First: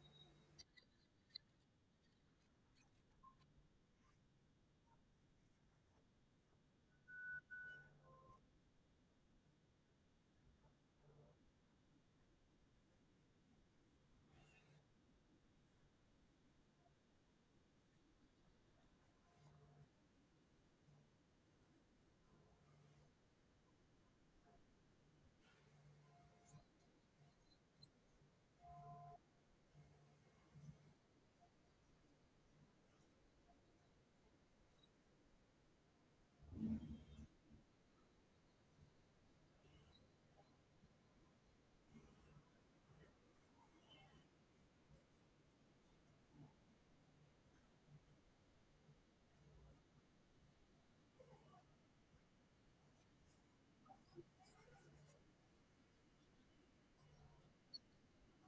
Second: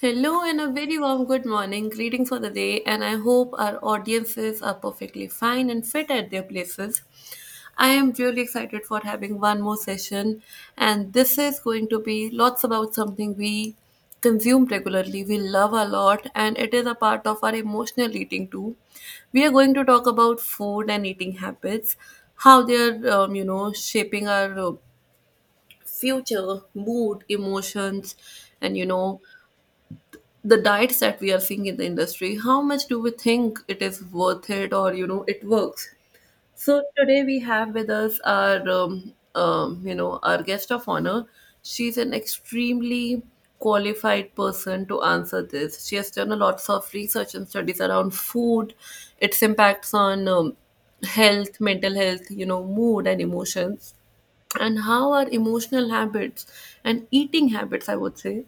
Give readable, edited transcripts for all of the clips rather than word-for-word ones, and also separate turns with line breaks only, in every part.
Hello and a very warm good morning. Greetings for the day, and I hope our audiences are perfectly fine and fit at their places. I am really excited for having one more session, and this is going to be lots about something we consume regularly, we love a lot, and it is a part of our emotional eating too. We are going to talk about food and eating habits, how they are, shaping our future, mood, emotions, and the diets that we are seeing in the industry, how much do we think it is worth it, or it works. So today we have with us our, our guest of honor. She's an extremely qualified person to answer this. She has done a lots of research and studies around food, its impacts on health, mental health, mood and emotions, and how our emotional habits and eating habits, I would say,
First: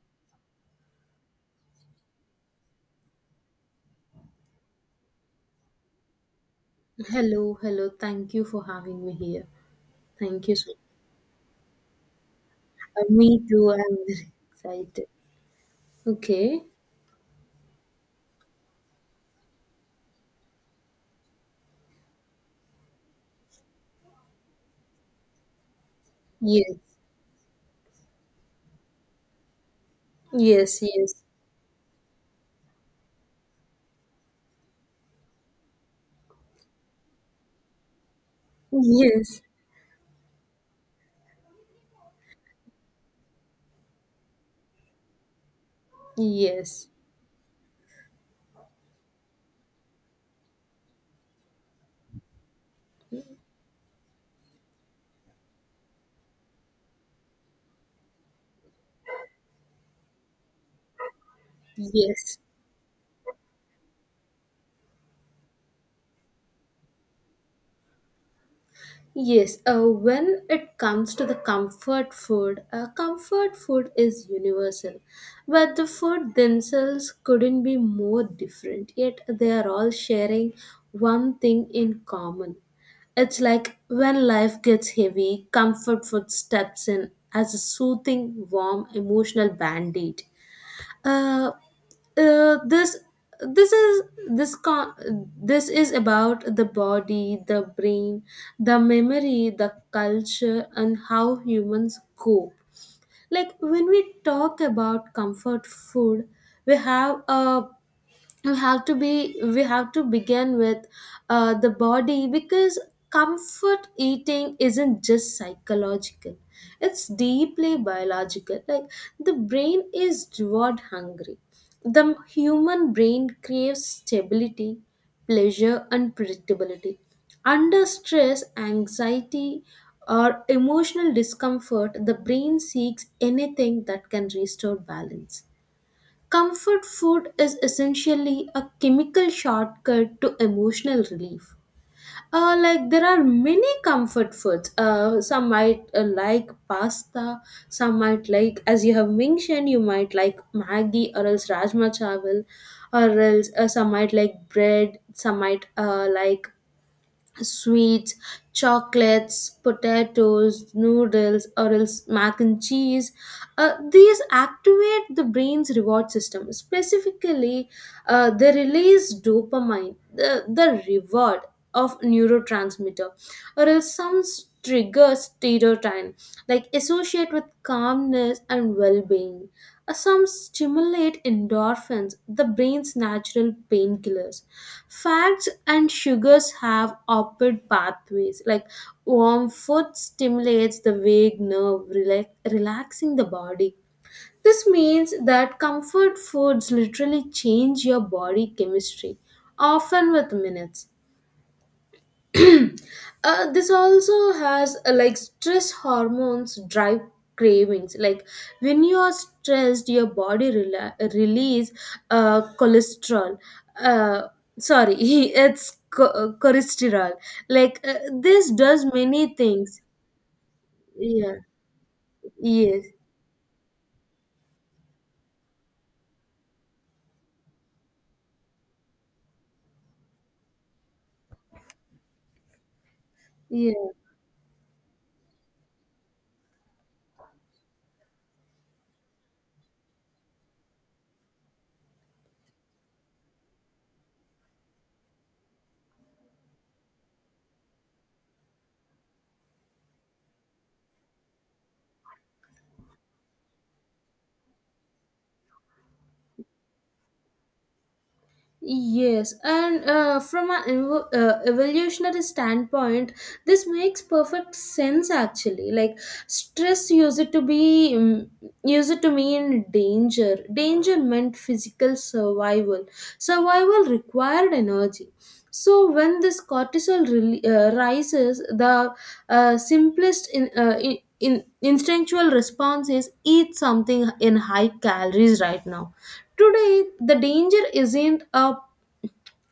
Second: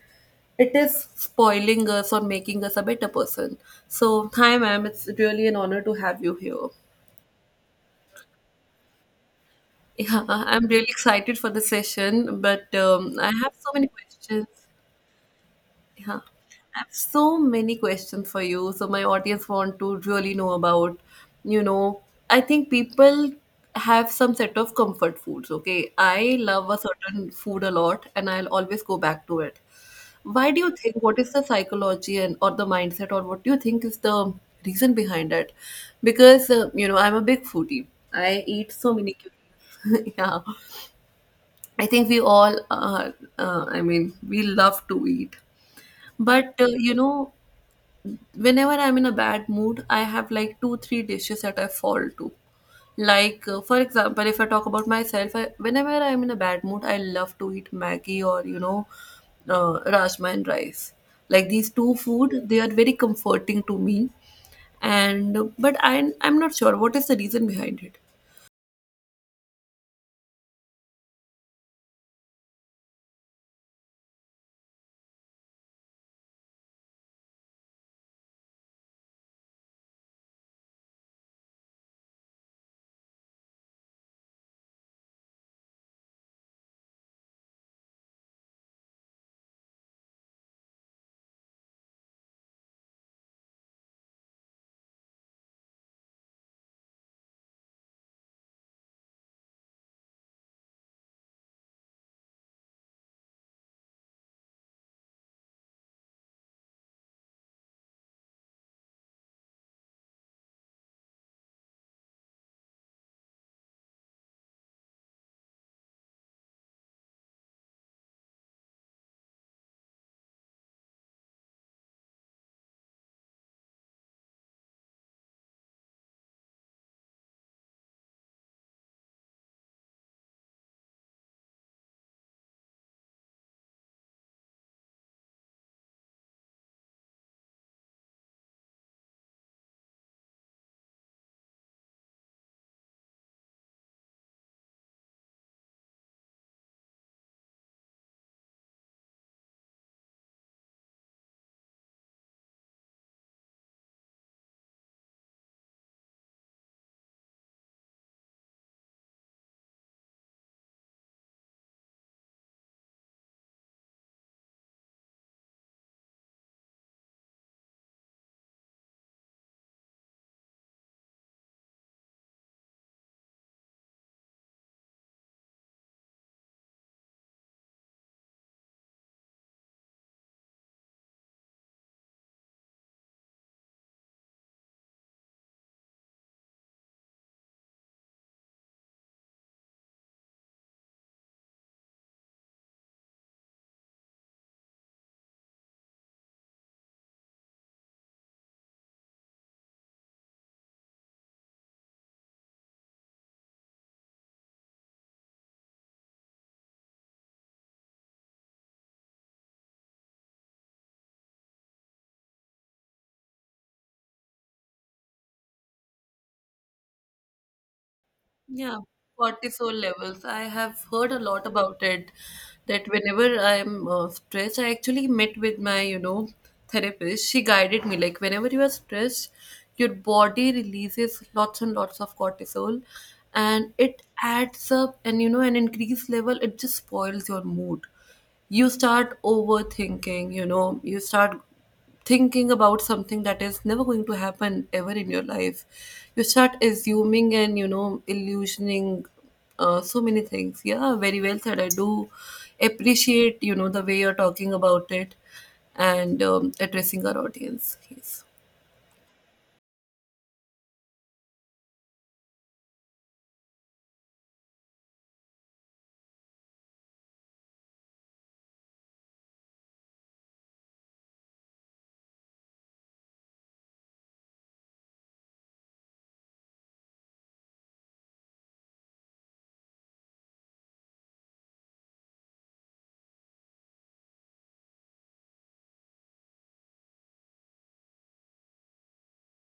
it is spoiling us or making us a better person. So, hi, ma'am. It's really an honor to have you here.
Hello, hello. Thank you for having me here.
Yeah,
Thank you
I'm
so much.
really excited for the session, but
Uh,
I
me
have so
too. I'm
many
very
questions.
excited.
Yeah,
Okay.
I have so many questions for you. So my audience want to really know about, you know, I think people have some set of comfort foods. Okay, I love
Yes.
a certain food a lot, and I'll always go back to it. Why do you
Yes.
think? What is the psychology and or the mindset, or what do you think is the reason behind it? Because I'm a big foodie. I eat so many cuisines.
Yes.
Yeah, I think we all, I mean, we love to eat. But,
Yes.
whenever I'm in a bad mood, I have like two, three dishes that I fall to. Like, for example, if I talk about myself, whenever I'm in a bad mood, I love to eat Maggie, or, rajma and rice. Like these
Yes.
two
Yes.
food, they are very comforting to me. But I'm not sure what is the reason behind it.
Yes, when it comes to the comfort food is universal, but the food themselves couldn't be more different, yet they are all sharing one thing in common. It's like when life gets heavy, comfort food steps in as a soothing, warm, emotional band aid. Uh, uh, this this is this con- this is about the body, the brain, the memory, the culture, and how humans cope. Like when we talk about comfort food, we have a we have to be we have to begin with the body, because comfort eating isn't just psychological, it's deeply biological. Like the brain is reward hungry. The human brain craves stability, pleasure, and predictability. Under stress, anxiety, or emotional discomfort, the brain seeks anything that can restore balance. Comfort food is essentially a chemical shortcut to emotional relief. There are many comfort foods. Some might like pasta, some might like, as you have mentioned, you might like Maggi or else Rajma Chawal, or else some might like bread, some might like sweets, chocolates, potatoes, noodles, or else mac and cheese. These activate the brain's reward system. Specifically, they release dopamine, the reward of neurotransmitter, or else some triggers serotonin, like associate with calmness and well-being. Some stimulate endorphins, the brain's natural painkillers. Fats and sugars have opposite pathways. Like warm food stimulates the vague nerve, relaxing the body. This means that comfort foods literally change your body chemistry, often with minutes. This also has like stress hormones drive cravings, like when you are stressed, your body release cholesterol. uh, Sorry, it's cholesterol. Like this
Yeah,
does many
cortisol
things.
levels. I have heard a
Yeah.
lot about it.
Yes.
That whenever I'm stressed, I actually met with my, therapist. She guided me like, whenever you are stressed, your body releases lots and lots of cortisol, and
Yeah.
it adds up, and an increased level, it just spoils your mood. You start overthinking. You start thinking about something that is never going to happen ever in your life. You start assuming and illusioning so many things. Yeah, very well said. I do appreciate the way you're talking about it and addressing our audience. Yes,
Yes, and from an evolutionary standpoint, this makes perfect sense actually. Like stress used it to mean danger. Danger meant physical survival. Survival required energy. So when this cortisol rele rises, the simplest in instinctual response is eat something in high calories right now. Today, the danger isn't a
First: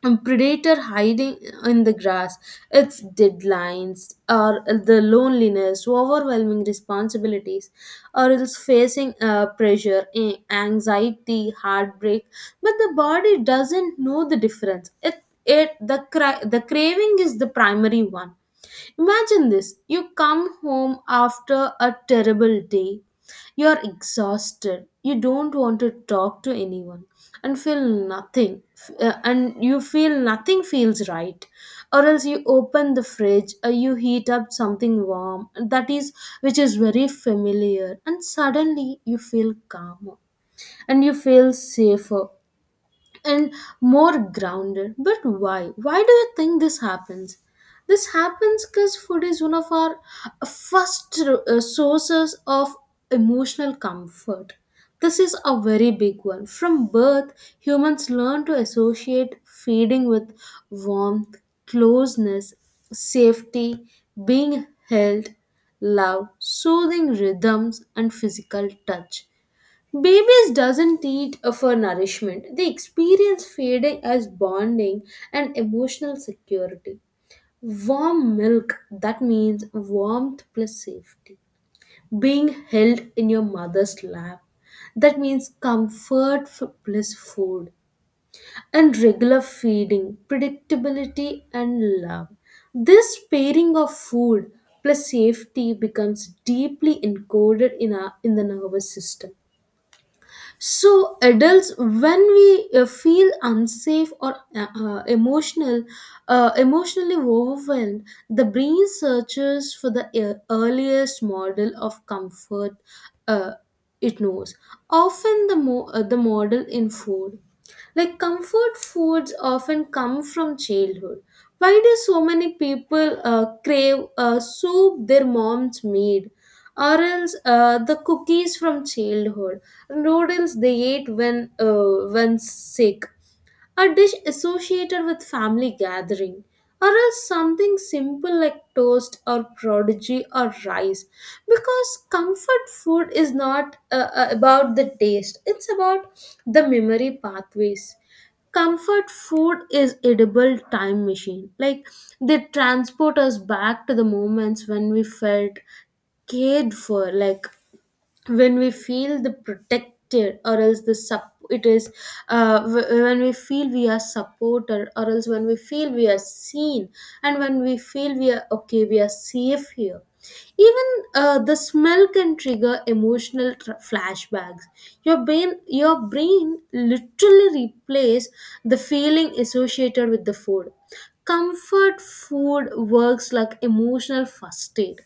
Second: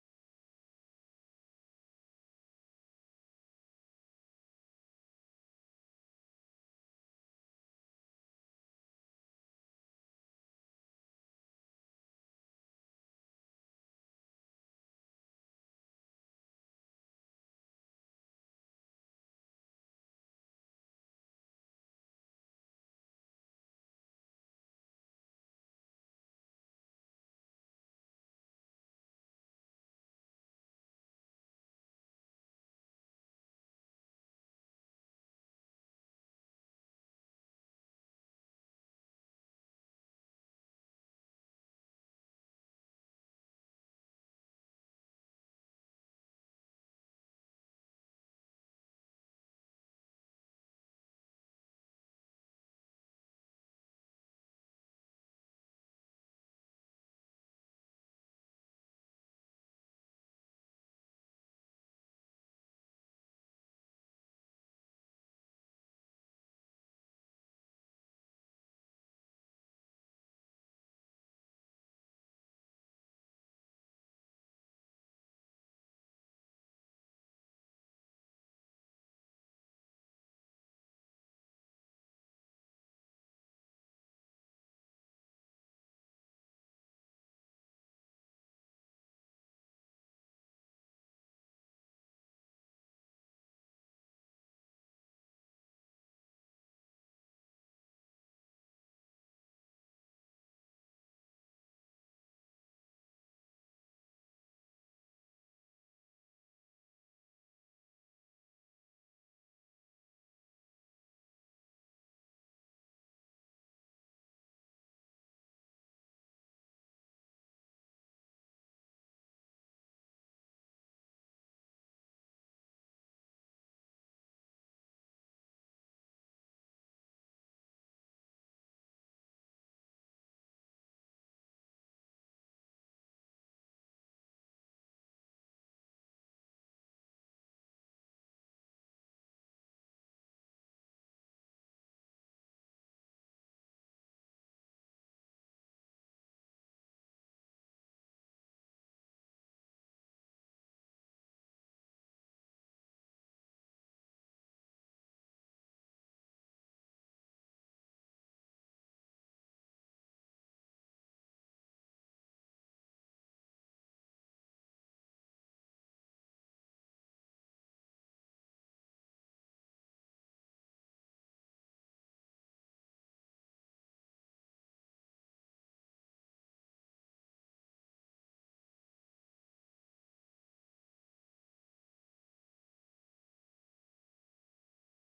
a predator hiding in the grass. It's deadlines, or the loneliness, overwhelming responsibilities, or else facing pressure, anxiety, heartbreak. But the body doesn't know the difference. The craving is the primary one. Imagine this. You come home after a terrible day. You're exhausted. You don't want to talk to anyone and feel nothing. And you feel nothing feels right. Or else you open the fridge or you heat up something warm that is which is very familiar, and suddenly you feel calmer, and you feel safer, and more grounded. But why? Why do you think this happens? This happens because food is one of our first sources of emotional comfort. This is a very big one. From birth, humans learn to associate feeding with warmth, closeness, safety, being held, love, soothing rhythms, and physical touch. Babies doesn't eat for nourishment. They experience feeding as bonding and emotional security. Warm milk, that means warmth plus safety. Being held in your mother's lap, that means comfort plus food. And regular feeding, predictability and love. This pairing of food plus safety becomes deeply encoded in the nervous system. So, adults, when we feel unsafe or emotionally overwhelmed, the brain searches for the earliest model of comfort uh, it knows. Often, the model in food. Like comfort foods often come from childhood. Why do so many people crave soup their moms made, or else the cookies from childhood, noodles they ate when sick, a dish associated with family gathering, or else something simple like toast or prodigy or rice. Because comfort food is not about the taste, it's about the memory pathways. Comfort food is edible time machine. Like they transport us back to the moments when we felt cared for, like when we feel the protected, or else the sup it is w- when we feel we are supported, or else when we feel we are seen, and when we feel we are okay, we are safe here. Even the smell can trigger emotional flashbacks. Your brain literally replays the feeling associated with the food. Comfort food works like emotional first aid.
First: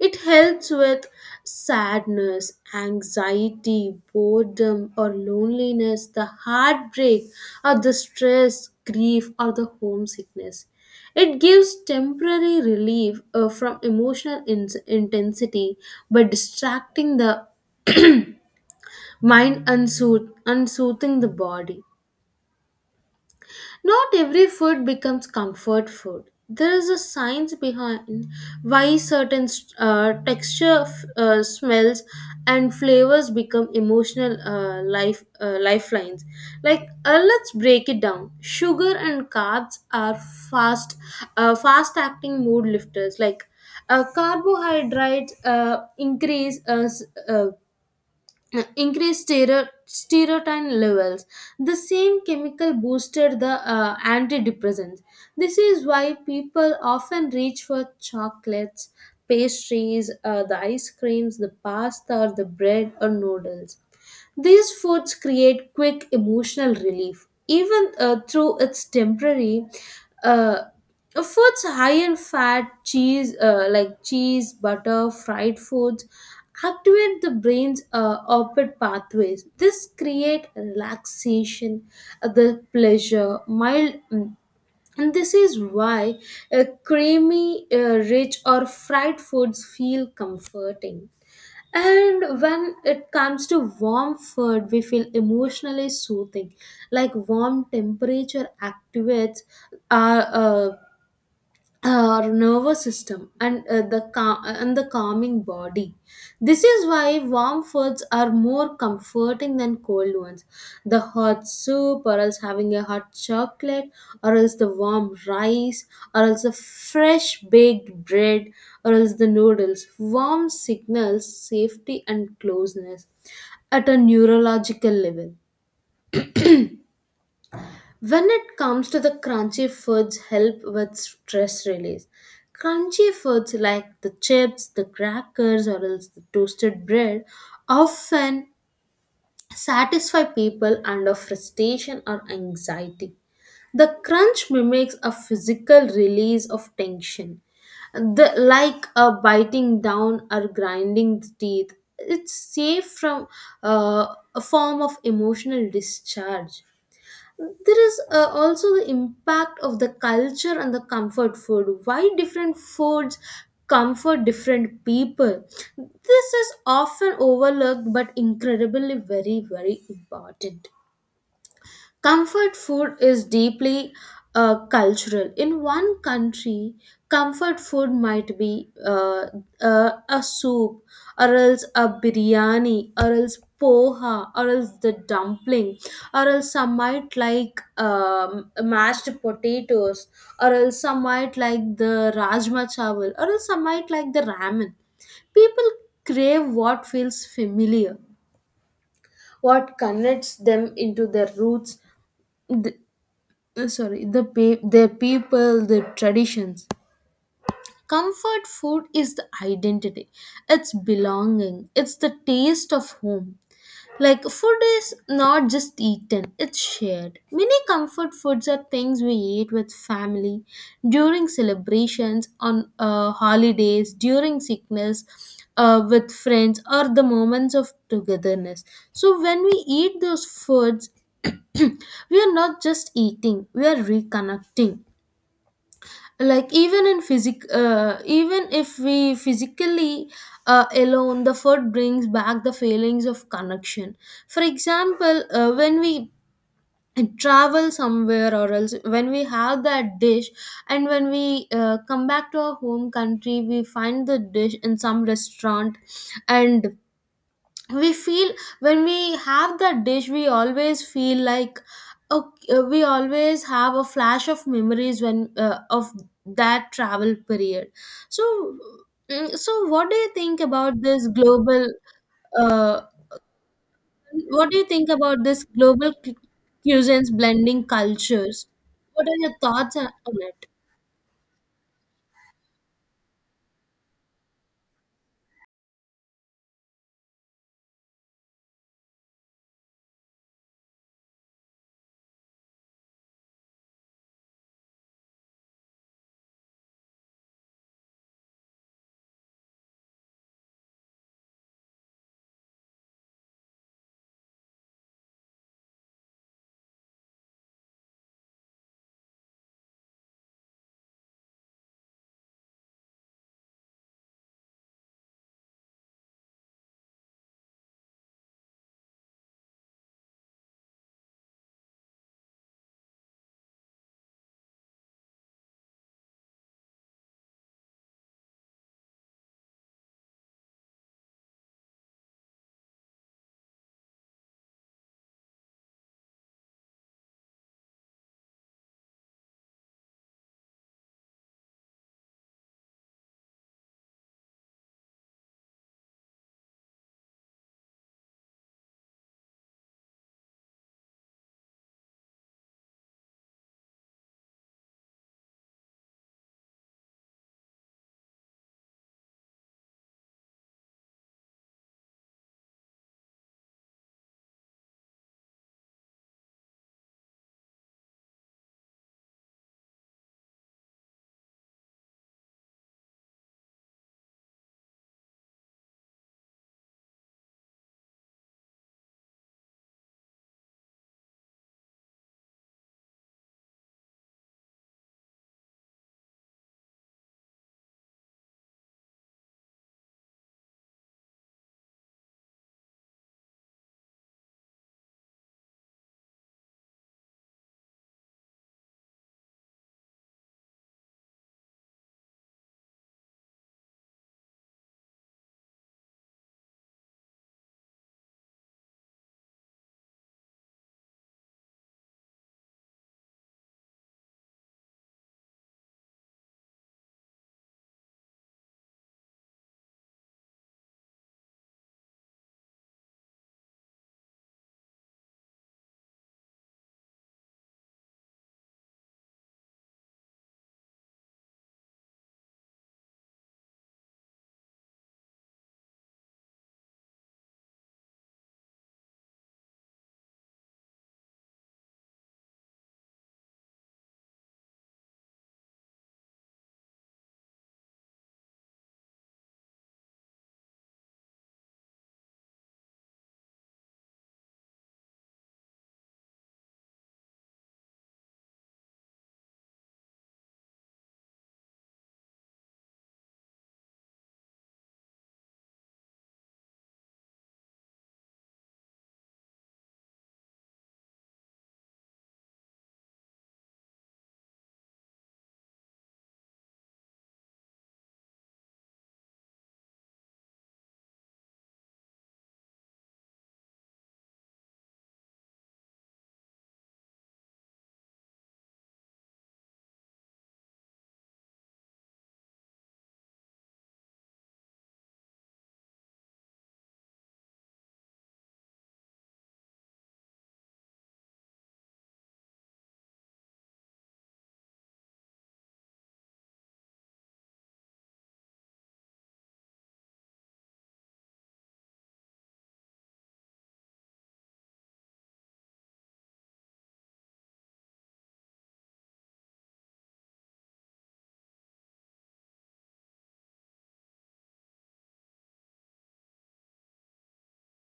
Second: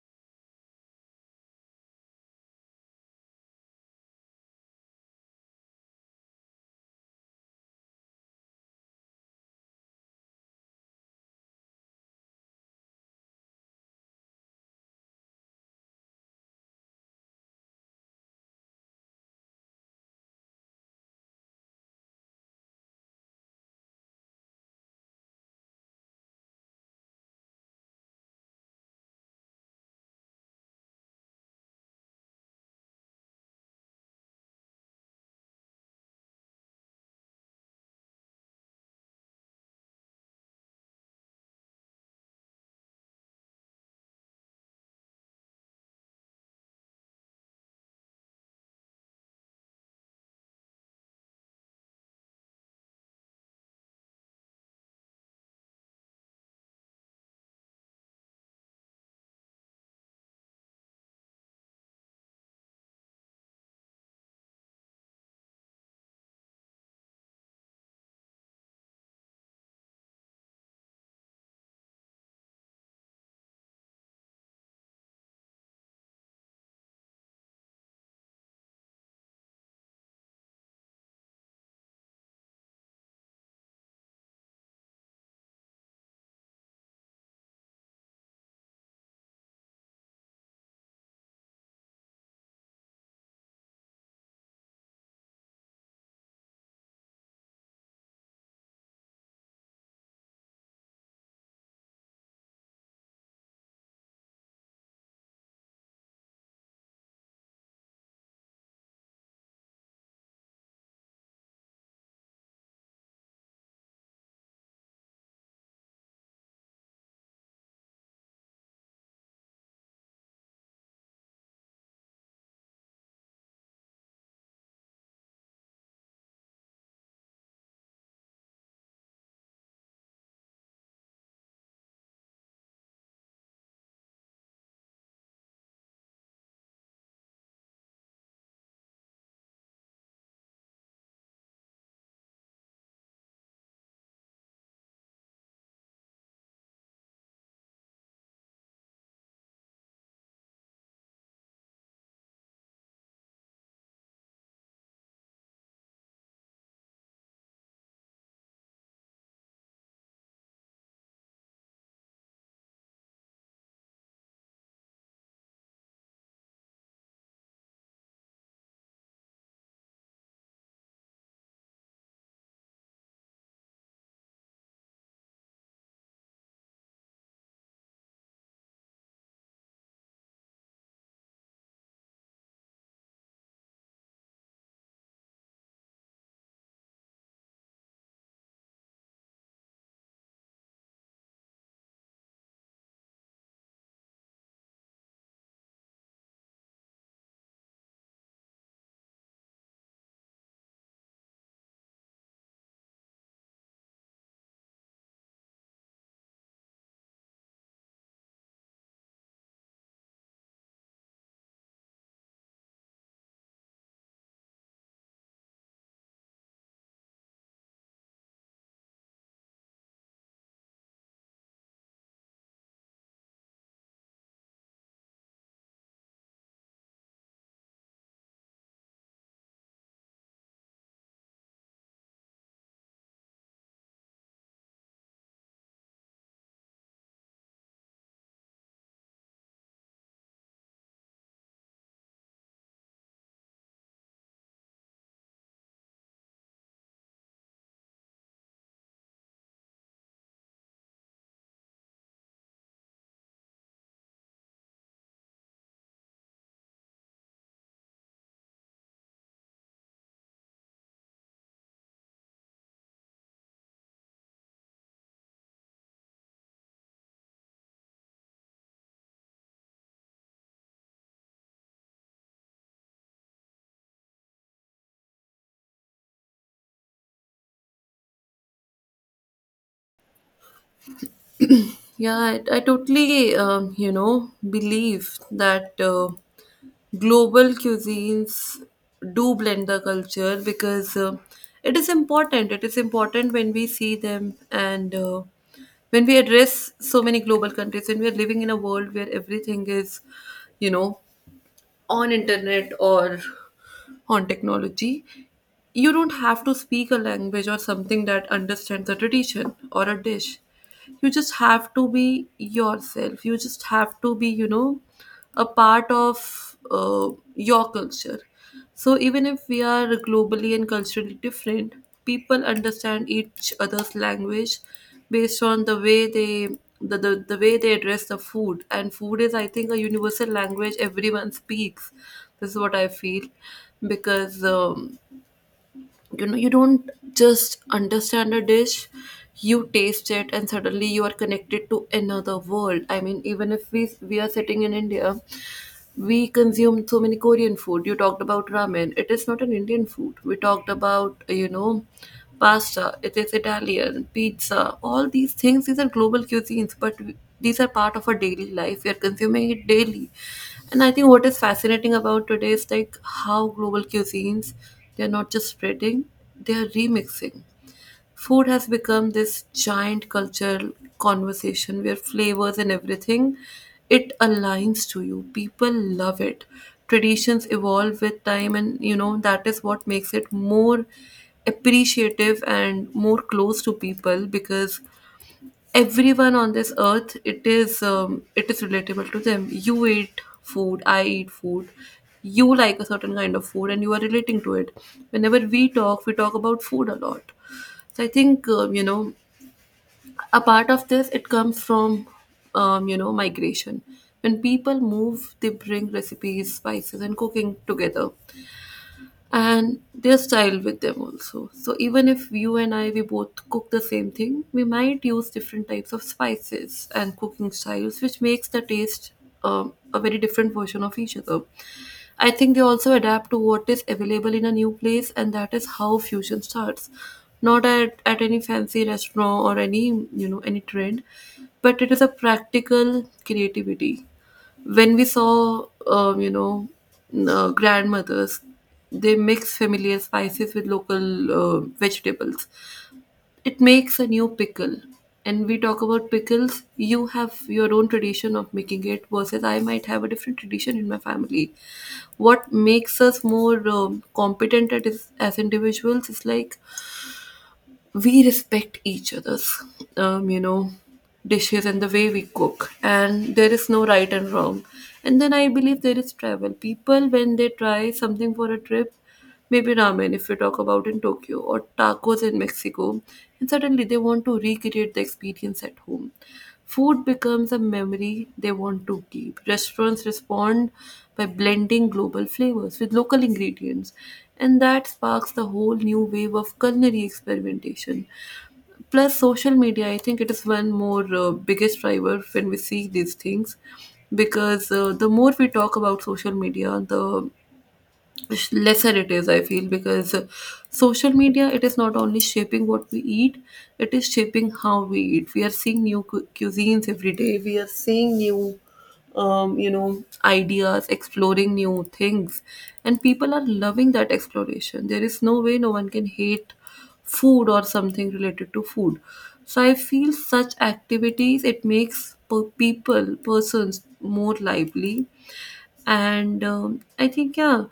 It helps with sadness, anxiety, boredom, or loneliness, the heartbreak, or the stress, grief, or the homesickness. It gives temporary relief from emotional intensity by distracting the mind and soothing the body. Not every food becomes comfort food. There is a science behind why certain texture, smells, and flavors become emotional lifelines. Like let's break it down. Sugar and carbs are fast-acting mood lifters. Like carbohydrates uh, increased serotonin levels. The same chemical boosted the antidepressants. This is why people often reach for chocolates, pastries, the ice creams, the pasta, or the bread or noodles. These foods create quick emotional relief, even through its temporary. Uh, foods high in fat, cheese, butter, fried foods, activate the brain's opposite pathways. This create relaxation, the pleasure, mild. And this is why creamy, rich, or fried foods feel comforting. And when it comes to warm food, we feel emotionally soothing. Like warm temperature activates our uh, our nervous system and the calming body. This is why warm foods are more comforting than cold ones. The hot soup, or else having a hot chocolate, or else the warm rice, or else the fresh baked bread, or else the noodles warm, signals safety and closeness at a neurological level. When it comes to the crunchy foods help with stress release. Crunchy foods like the chips, the crackers or else the toasted bread often satisfy people under frustration or anxiety. The crunch mimics a physical release of tension. The, like a biting down or grinding the teeth, it's safe from a form of emotional discharge. There is also the impact of the culture and the comfort food, why different foods comfort different people. This is often overlooked but incredibly very very important. Comfort food is deeply cultural. In one country, comfort food might be a soup, or else a biryani, or else poha, or else the dumpling, or else some might like mashed potatoes, or else some might like the rajma chawal, or else some might like the ramen. People crave what feels familiar, what connects them into their roots. Sorry, the people, the traditions. Comfort food is the identity. It's belonging. It's the taste of home. Like food is not just eaten, it's shared. Many comfort foods are things we eat with family during celebrations, on holidays, during sickness, with friends, or the moments of togetherness. So when we eat those foods, we are not just eating, we are reconnecting. Like even if we physically alone, the food brings back the feelings of connection. For example, when we travel somewhere or else when we have that dish and when we come back to our home country, we find the dish in some restaurant, and we feel, when we have that dish, we always feel like okay, we always have a flash of memories when of that travel period. So mm, so what do you think about this global uh, what do you think about this global cuisines blending cultures? What are your thoughts on it?
yeah, I totally believe that global cuisines do blend the culture, because it is important. It is important when we see them, and when we address so many global countries, when we are living in a world where everything is, you know, on internet or on technology. You don't have to speak a language or something that understands a tradition or a dish. You just have to be yourself. You just have to be, a part of your culture. So even if we are globally and culturally different, people understand each other's language based on the way they, the way they address the food. And food is, I think, a universal language everyone speaks. This is what I feel, because you don't just understand a dish, you taste it, and suddenly you are connected to another world. I mean, even if we are sitting in India, we consume so many Korean food. You talked about ramen. It is not an Indian food. We talked about, pasta. It is Italian. Pizza, all these things, these are global cuisines, but these are part of our daily life. We are consuming it daily. And I think what is fascinating about today is like how global cuisines, they're not just spreading, they're remixing. Food has become this giant cultural conversation where flavors and everything, it aligns to you. People love it. Traditions evolve with time, and that is what makes it more appreciative and more close to people, because everyone on this earth, it is relatable to them. You eat food, I eat food, you like a certain kind of food, and you are relating to it. Whenever we talk, we talk about food a lot. So I think, a part of this, it comes from migration. When people move, they bring recipes, spices, and cooking together, and their style with them also. So even if you and I, we both cook the same thing, we might use different types of spices and cooking styles, which makes the taste a very different version of each other. I think they also adapt to what is available in a new place, and that is how fusion starts. Not at any fancy restaurant or any, any trend, but it is a practical creativity. When we saw grandmothers, they mix familiar spices with local vegetables, it makes a new pickle. And we talk about pickles. You have your own tradition of making it, versus I might have a different tradition in my family. What makes us more competent at as individuals is like we respect each other's um, you know dishes and the way we cook, and there is no right and wrong. And then I believe there is travel. People when they try something for a trip, maybe ramen if we talk about, in Tokyo, or tacos in Mexico, and suddenly they want to recreate the experience at home. Food becomes a memory they want to keep. Restaurants respond by blending global flavors with local ingredients, and that sparks the whole new wave of culinary experimentation. Plus, social media, I think it is one more biggest driver when we see these things, because the more we talk about social media, the lesser it is, I feel, because social media, it is not only shaping what we eat, it is shaping how we eat. We are seeing new cuisines every day. We are seeing new, ideas, exploring new things, and people are loving that exploration. There is no way, no one can hate food or something related to food. So I feel such activities, it makes people, persons, more lively. And I think, yeah,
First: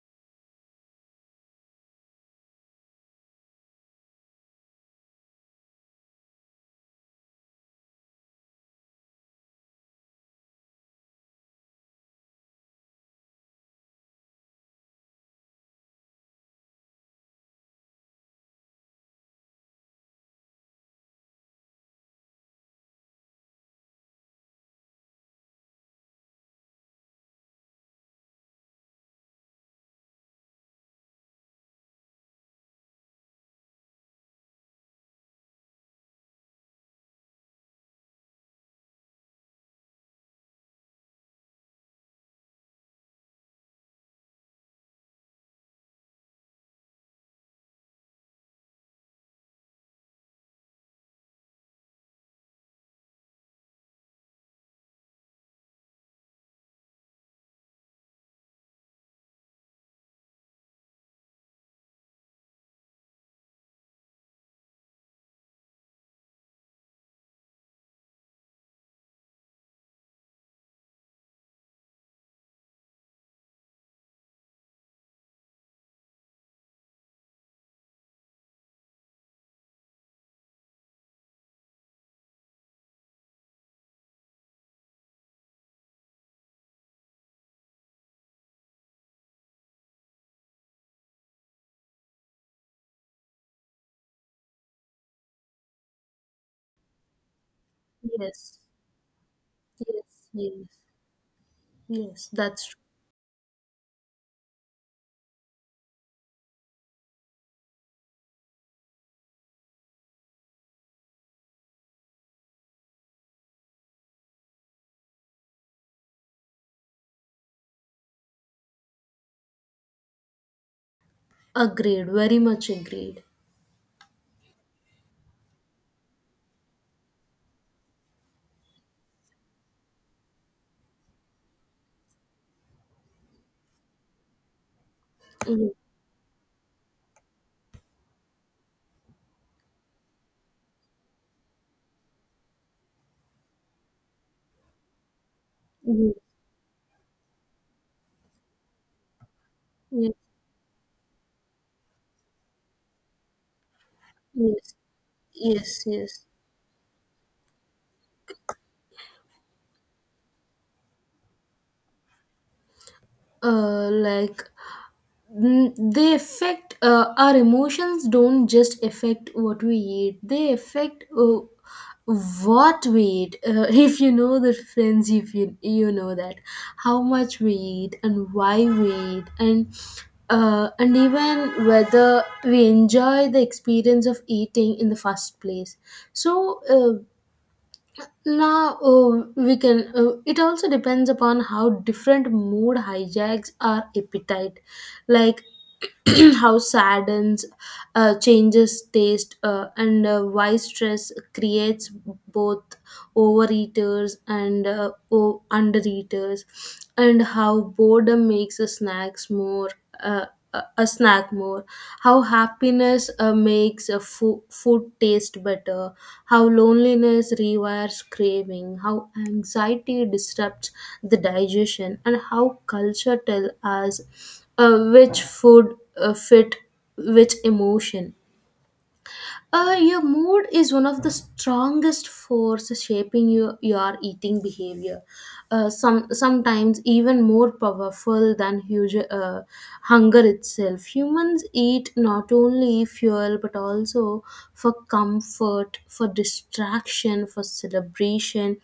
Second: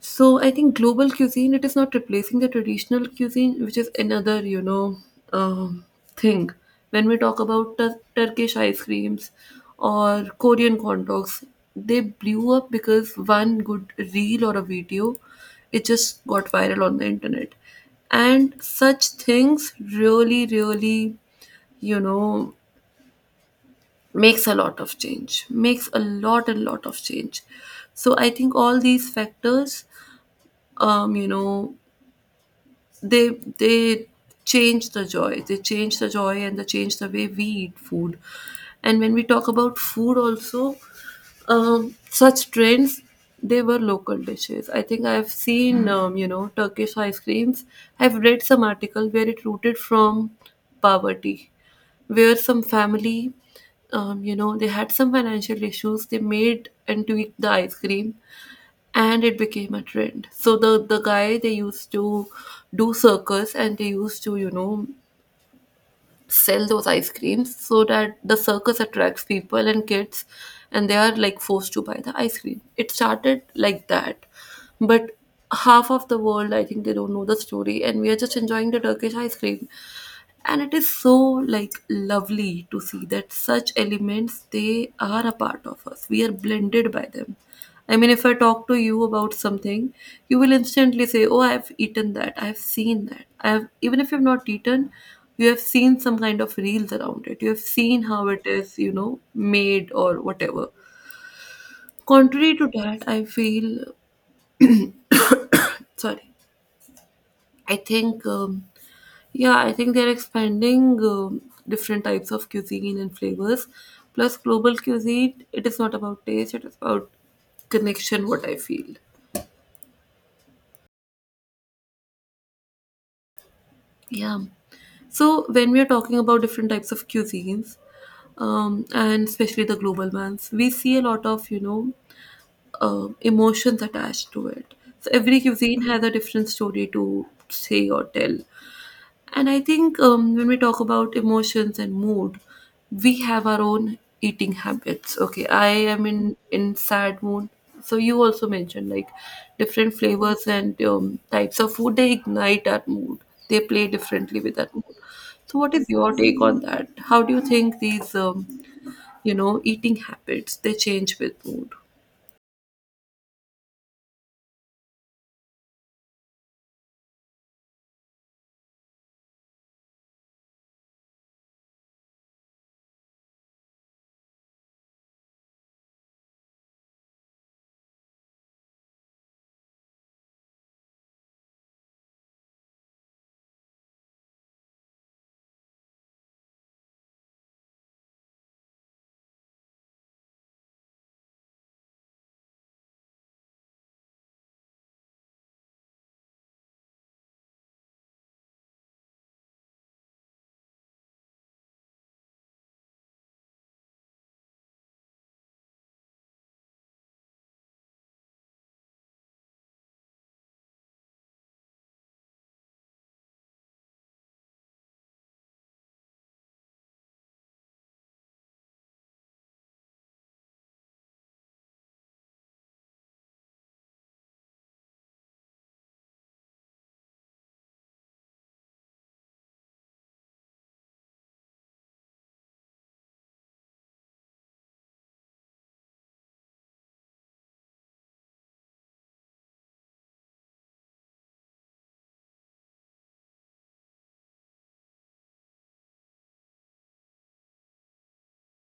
so I think global cuisine, it is not replacing the traditional cuisine, which is another, um, thing. When we talk about Turkish ice creams or Korean corn dogs, they blew up because one good reel or a video, it just got viral on the internet, and such things really, really, you know makes a lot of change, makes a lot and lot of change. So I think all these factors, um you know they they change the joy. They change the joy, and they change the way we eat food. And when we talk about food also, such trends, they were local dishes. I think I've seen. Mm. Turkish ice creams, I've read some article where it rooted from poverty, where some family, they had some financial issues. They made and tweaked the ice cream, and it became a trend. So the guy, they used to do circus, and they used to, sell those ice creams so that the circus attracts people and kids, and they are like forced to buy the ice cream. It started like that. But half of the world, I think they don't know the story, and we are just enjoying the Turkish ice cream. And it is so like lovely to see that such elements, they are a part of us. We are blended by them. I mean, if I talk to you about something, you will instantly say, "Oh, I've eaten that. I've seen that. I've, even if you've not eaten, you have seen some kind of reels around it. You have seen how it
Yes.
is, made
Yes.
or whatever."
Yes. Yes,
Contrary
that's
to
true.
that, I feel, sorry, I think, yeah, I think they're expanding different types of cuisine and flavors. Plus, global cuisine, it is not about taste, it is about connection, what I feel.
Agreed, very much agreed.
Yeah. So when we are talking about different types of cuisines, and especially the global ones, we see a lot of, emotions attached to it. So every
Yes.
cuisine has a different story to say or tell. And I think, when we talk about emotions and mood, we have our own eating habits. Okay, I am in sad mood. So you also mentioned like different
Yes.
flavors and types of food, they ignite our mood. They play differently with our
Yes.
mood. So what
Yes,
is
yes.
your take on that? How do you think these, eating habits, they change with mood?
Uh, like they affect our emotions. Don't just affect what we eat. They affect what we eat. If you know the friends, if you know that how much we eat and why we eat, and even whether we enjoy the experience of eating in the first place. So. Now, oh, we can. It also depends upon how different mood hijacks our appetite, like how saddens, changes taste, and why stress creates both overeaters and undereaters, and how boredom makes the snacks more. Uh, a snack more, how happiness makes a food taste better, how loneliness rewires craving, how anxiety disrupts the digestion, and how culture tell us which food fit which emotion. Your mood is one of the strongest forces shaping your eating behavior. Sometimes even more powerful than huge hunger itself. Humans eat not only fuel but also for comfort, for distraction, for celebration,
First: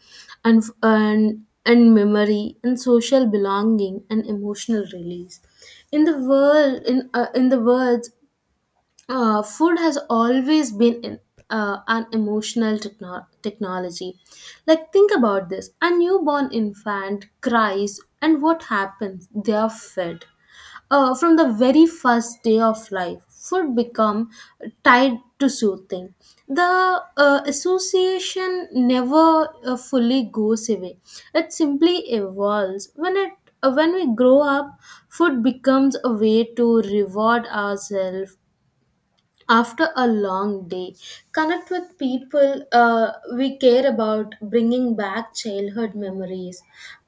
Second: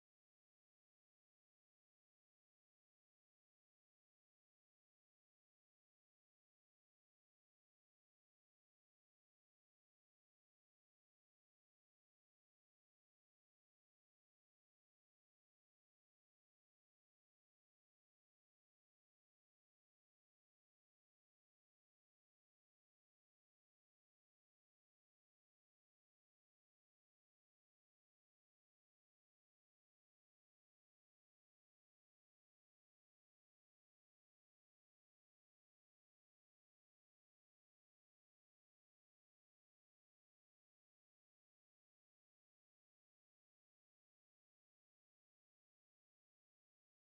and memory and social belonging and emotional release in the world in the words food has always been an emotional technology. Like, think about this, a newborn infant cries, and what happens? They are fed. From the very first day of life, food become tied to soothing. The association never fully goes away. It simply evolves. When we grow up, food becomes a way to reward ourselves after a long day, connect with people we care about, bringing back childhood memories,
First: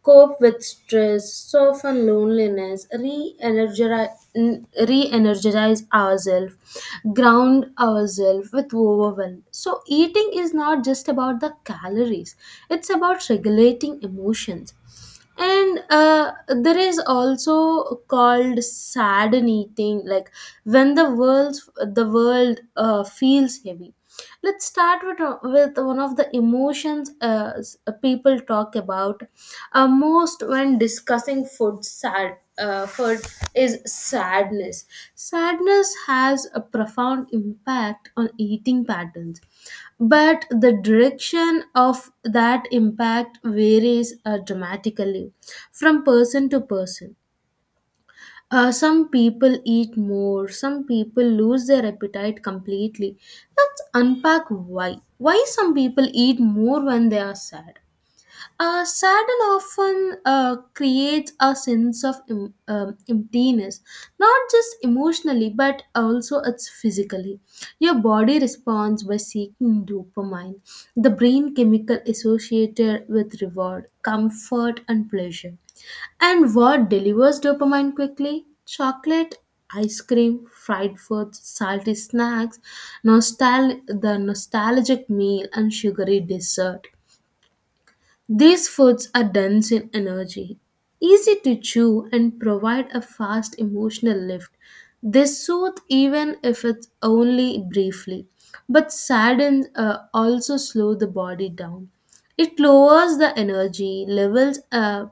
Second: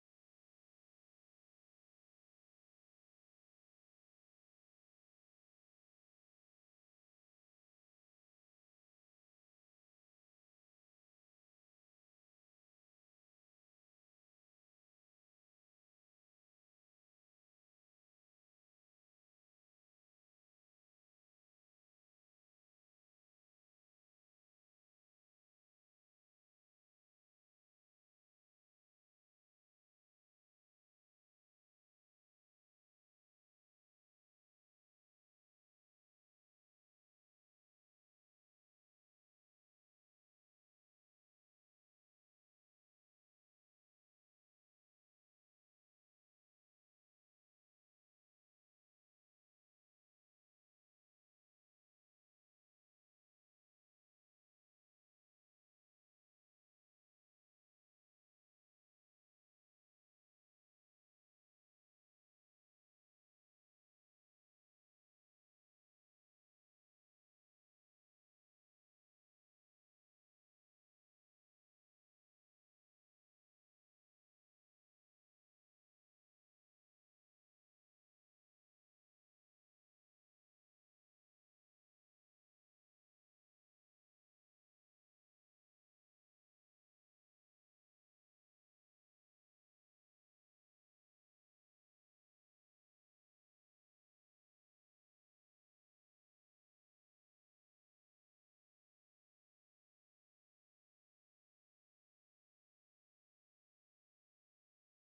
cope with stress, soften loneliness, re-energize ourselves, ground ourselves with overwhelm. So eating is not just about the calories, it's about regulating emotions. And there is also called sad eating, like when the world the world feels heavy. Let's start with one of the emotions people talk about most when discussing food. Sad food is sadness. Sadness has a profound impact on eating patterns, but the direction of that impact varies dramatically from person to person. Some people eat more, some people lose their appetite completely. Let's unpack why. Why some people eat more when they are sad? Sadden often creates a sense of emptiness, not just emotionally but also it's physically. Your body responds by seeking dopamine, the brain chemical associated with reward, comfort, and pleasure. And what delivers dopamine quickly? Chocolate, ice cream, fried foods, salty snacks, the nostalgic meal, and sugary dessert. These foods are dense in energy, easy to chew, and provide a fast emotional lift. They soothe even if it's only briefly, but sadden also slow the body down. It lowers the energy levels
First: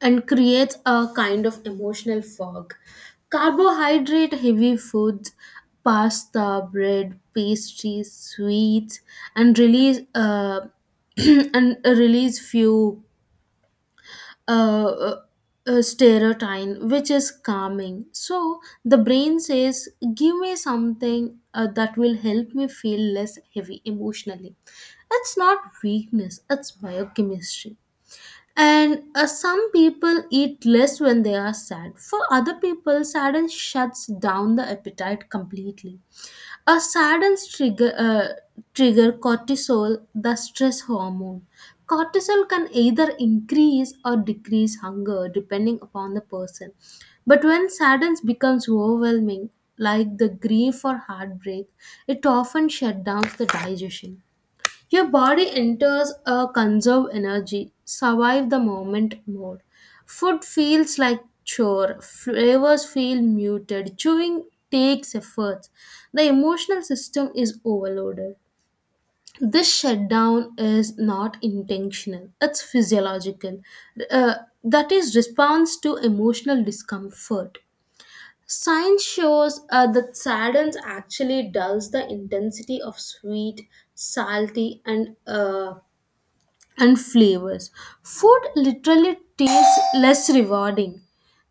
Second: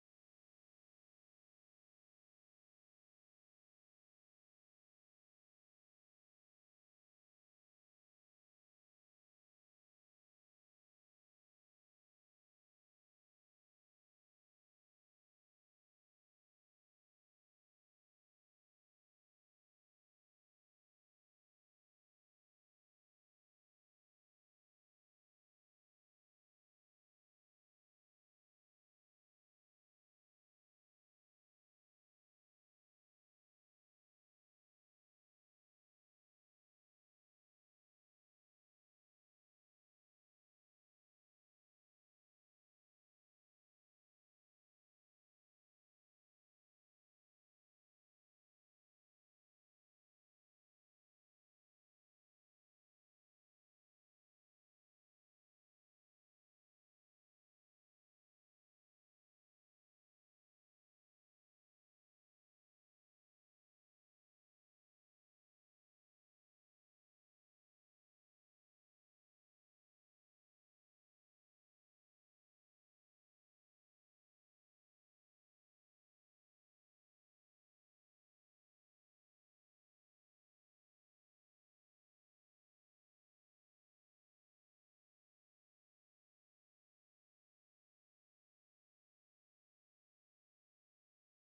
and creates a kind of emotional fog. Carbohydrate heavy foods, pasta, bread, pastries, sweets, and release and release few uh, uh, serotonin, which is calming. So the brain says, "Give me something that will help me feel less heavy emotionally." It's not weakness; it's biochemistry. And some people eat less when they are sad. For other people, sadness shuts down the appetite completely. A sadness trigger cortisol, the stress hormone. Cortisol can either increase or decrease hunger depending upon the person. But when sadness becomes overwhelming, like the grief or heartbreak, it often shuts down the digestion. Your body enters a conserve energy, survive the moment mode. Food feels like chore, flavors feel muted, chewing takes effort. The emotional system is overloaded. This shutdown is not intentional, it's physiological. Uh, that is response to emotional discomfort. Science shows that sadness actually dulls the intensity of sweet, salty, and flavors. Food literally tastes less rewarding.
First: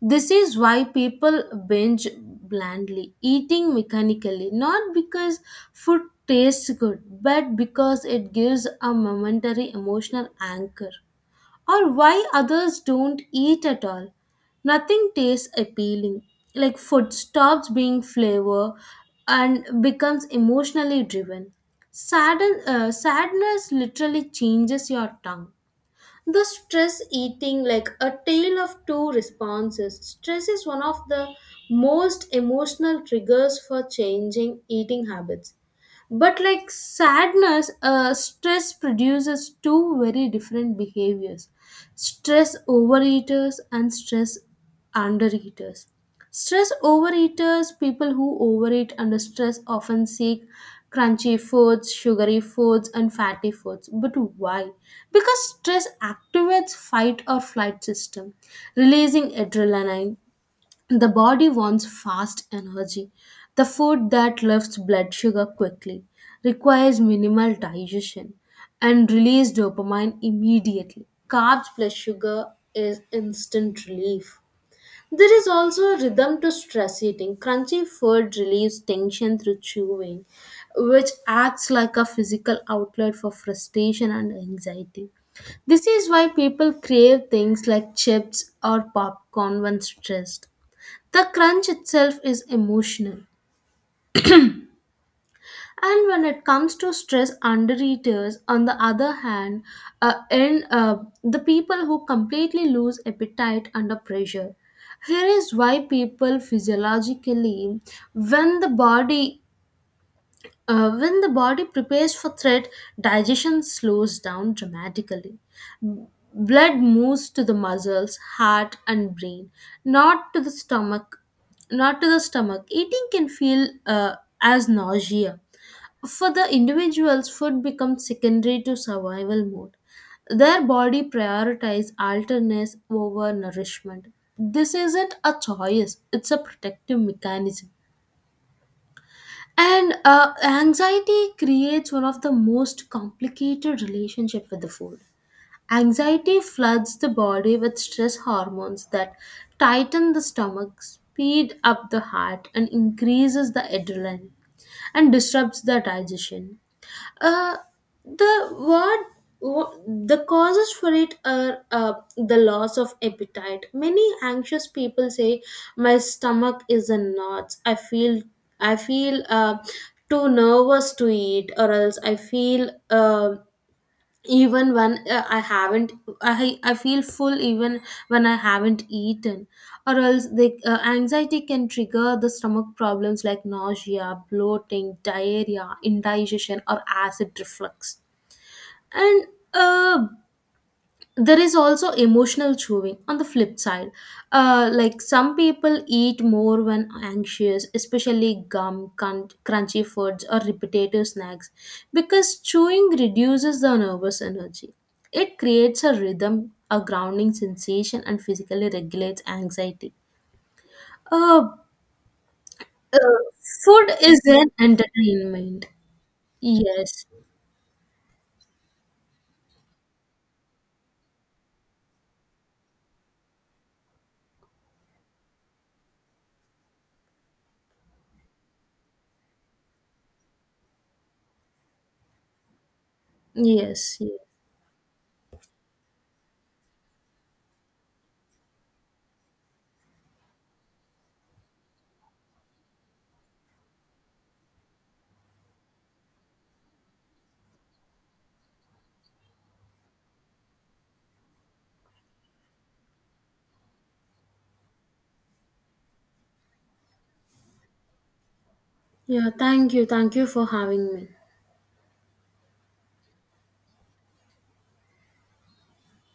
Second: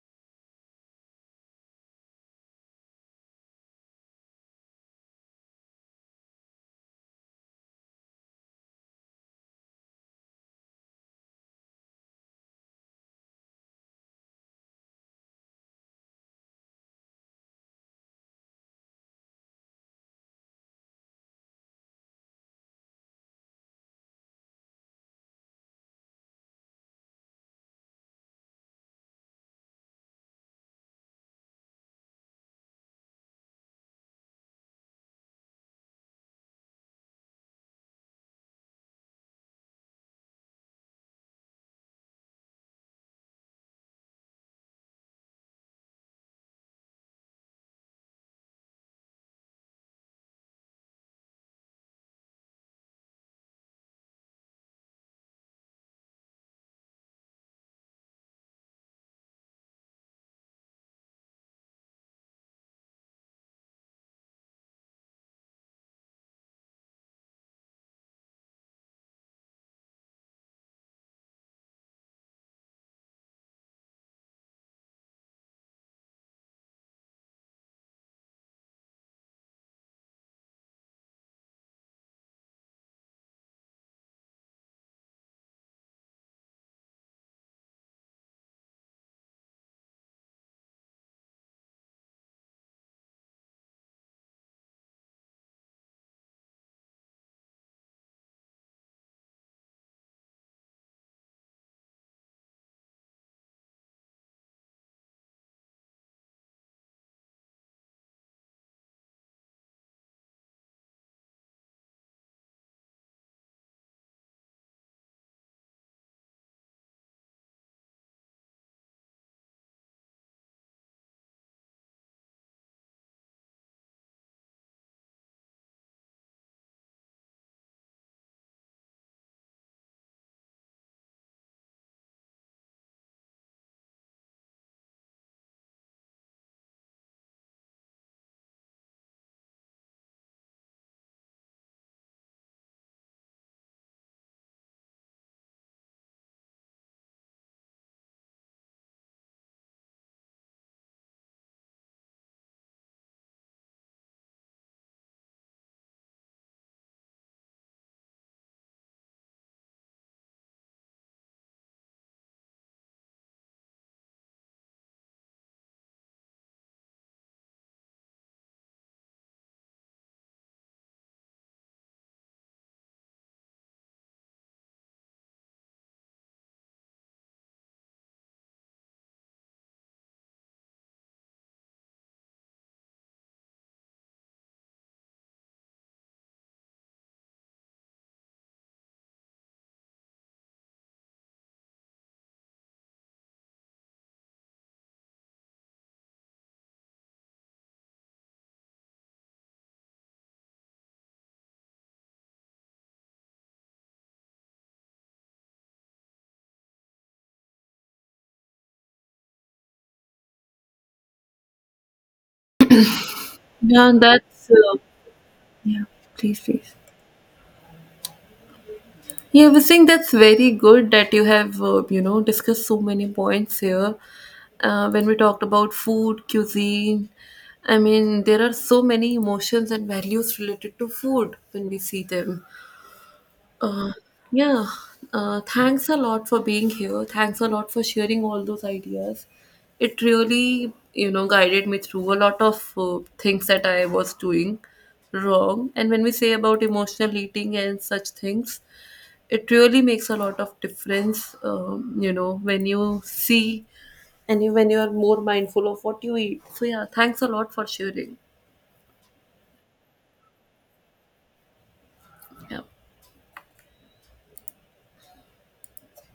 This is why people binge blandly, eating mechanically, not because food tastes good, but because it gives a momentary emotional anchor, or why others don't eat at all. Nothing tastes appealing. Like food stops being flavor and becomes emotionally driven. Sadness literally changes your tongue. The stress eating, like a tale of two responses. Stress is one of the most emotional triggers for changing eating habits, but like sadness, stress produces two very different behaviors: stress overeaters and stress undereaters. Stress overeaters, people who overeat under stress, often seek crunchy foods, sugary foods, and fatty foods. But why? Because stress activates fight or flight system, releasing adrenaline. The body wants fast energy. The food that lifts blood sugar quickly requires minimal digestion and release dopamine immediately. Carbs plus sugar is instant relief. There is also a rhythm to stress eating. Crunchy food relieves tension through chewing, which acts like a physical outlet for frustration and anxiety. This is why people crave things like chips or popcorn when stressed. The crunch itself is emotional. And when it comes to stress undereaters, on the other hand, in the people who completely lose appetite under pressure. Here is why people physiologically, when the body when the body prepares for threat, digestion slows down dramatically. B- Blood moves to the muscles, heart, and brain, not to the stomach. Not to the stomach. Eating can feel as nausea. For the individuals, food becomes secondary to survival mode. Their body prioritizes alterness over nourishment. This isn't a choice; it's a protective mechanism. And anxiety creates one of the most complicated relationship with the food. Anxiety floods the body with stress hormones that tighten the stomach, speed up the heart, and increases the adrenaline and disrupts the digestion. Uh, the what what- the causes for it are the loss of appetite. Many anxious people say, "My stomach is in knots. I feel too nervous to eat, or else I feel." Even when I haven't I, feel full even when I haven't eaten, or else the anxiety can trigger the stomach problems like nausea, bloating, diarrhea, indigestion, or acid reflux. And uh, there is also emotional chewing on the flip side. Like some people eat more when anxious, especially gum, crunchy foods, or repetitive snacks, because chewing reduces the nervous energy. It creates a rhythm, a grounding sensation, and physically regulates anxiety. uh, uh,
Yeah,
Food
and
is
that's
an entertainment.
yeah. Please, please.
Yes.
Yeah, I think that's very good that you have, discussed so many points here. When we talked about food, cuisine, I mean, there are so many emotions and values related to food when we see them. Uh,
Yes. Yes.
yeah, thanks a lot for being here. Thanks a lot for sharing all those ideas. It really, guided me through a lot of things that I was doing wrong. And when we say about emotional eating and such things, it really makes a lot of difference, when you see, and you, when you are more mindful of what you eat. So yeah, thanks a lot for sharing.
Yeah, thank you. Thank you for having me.
Yeah.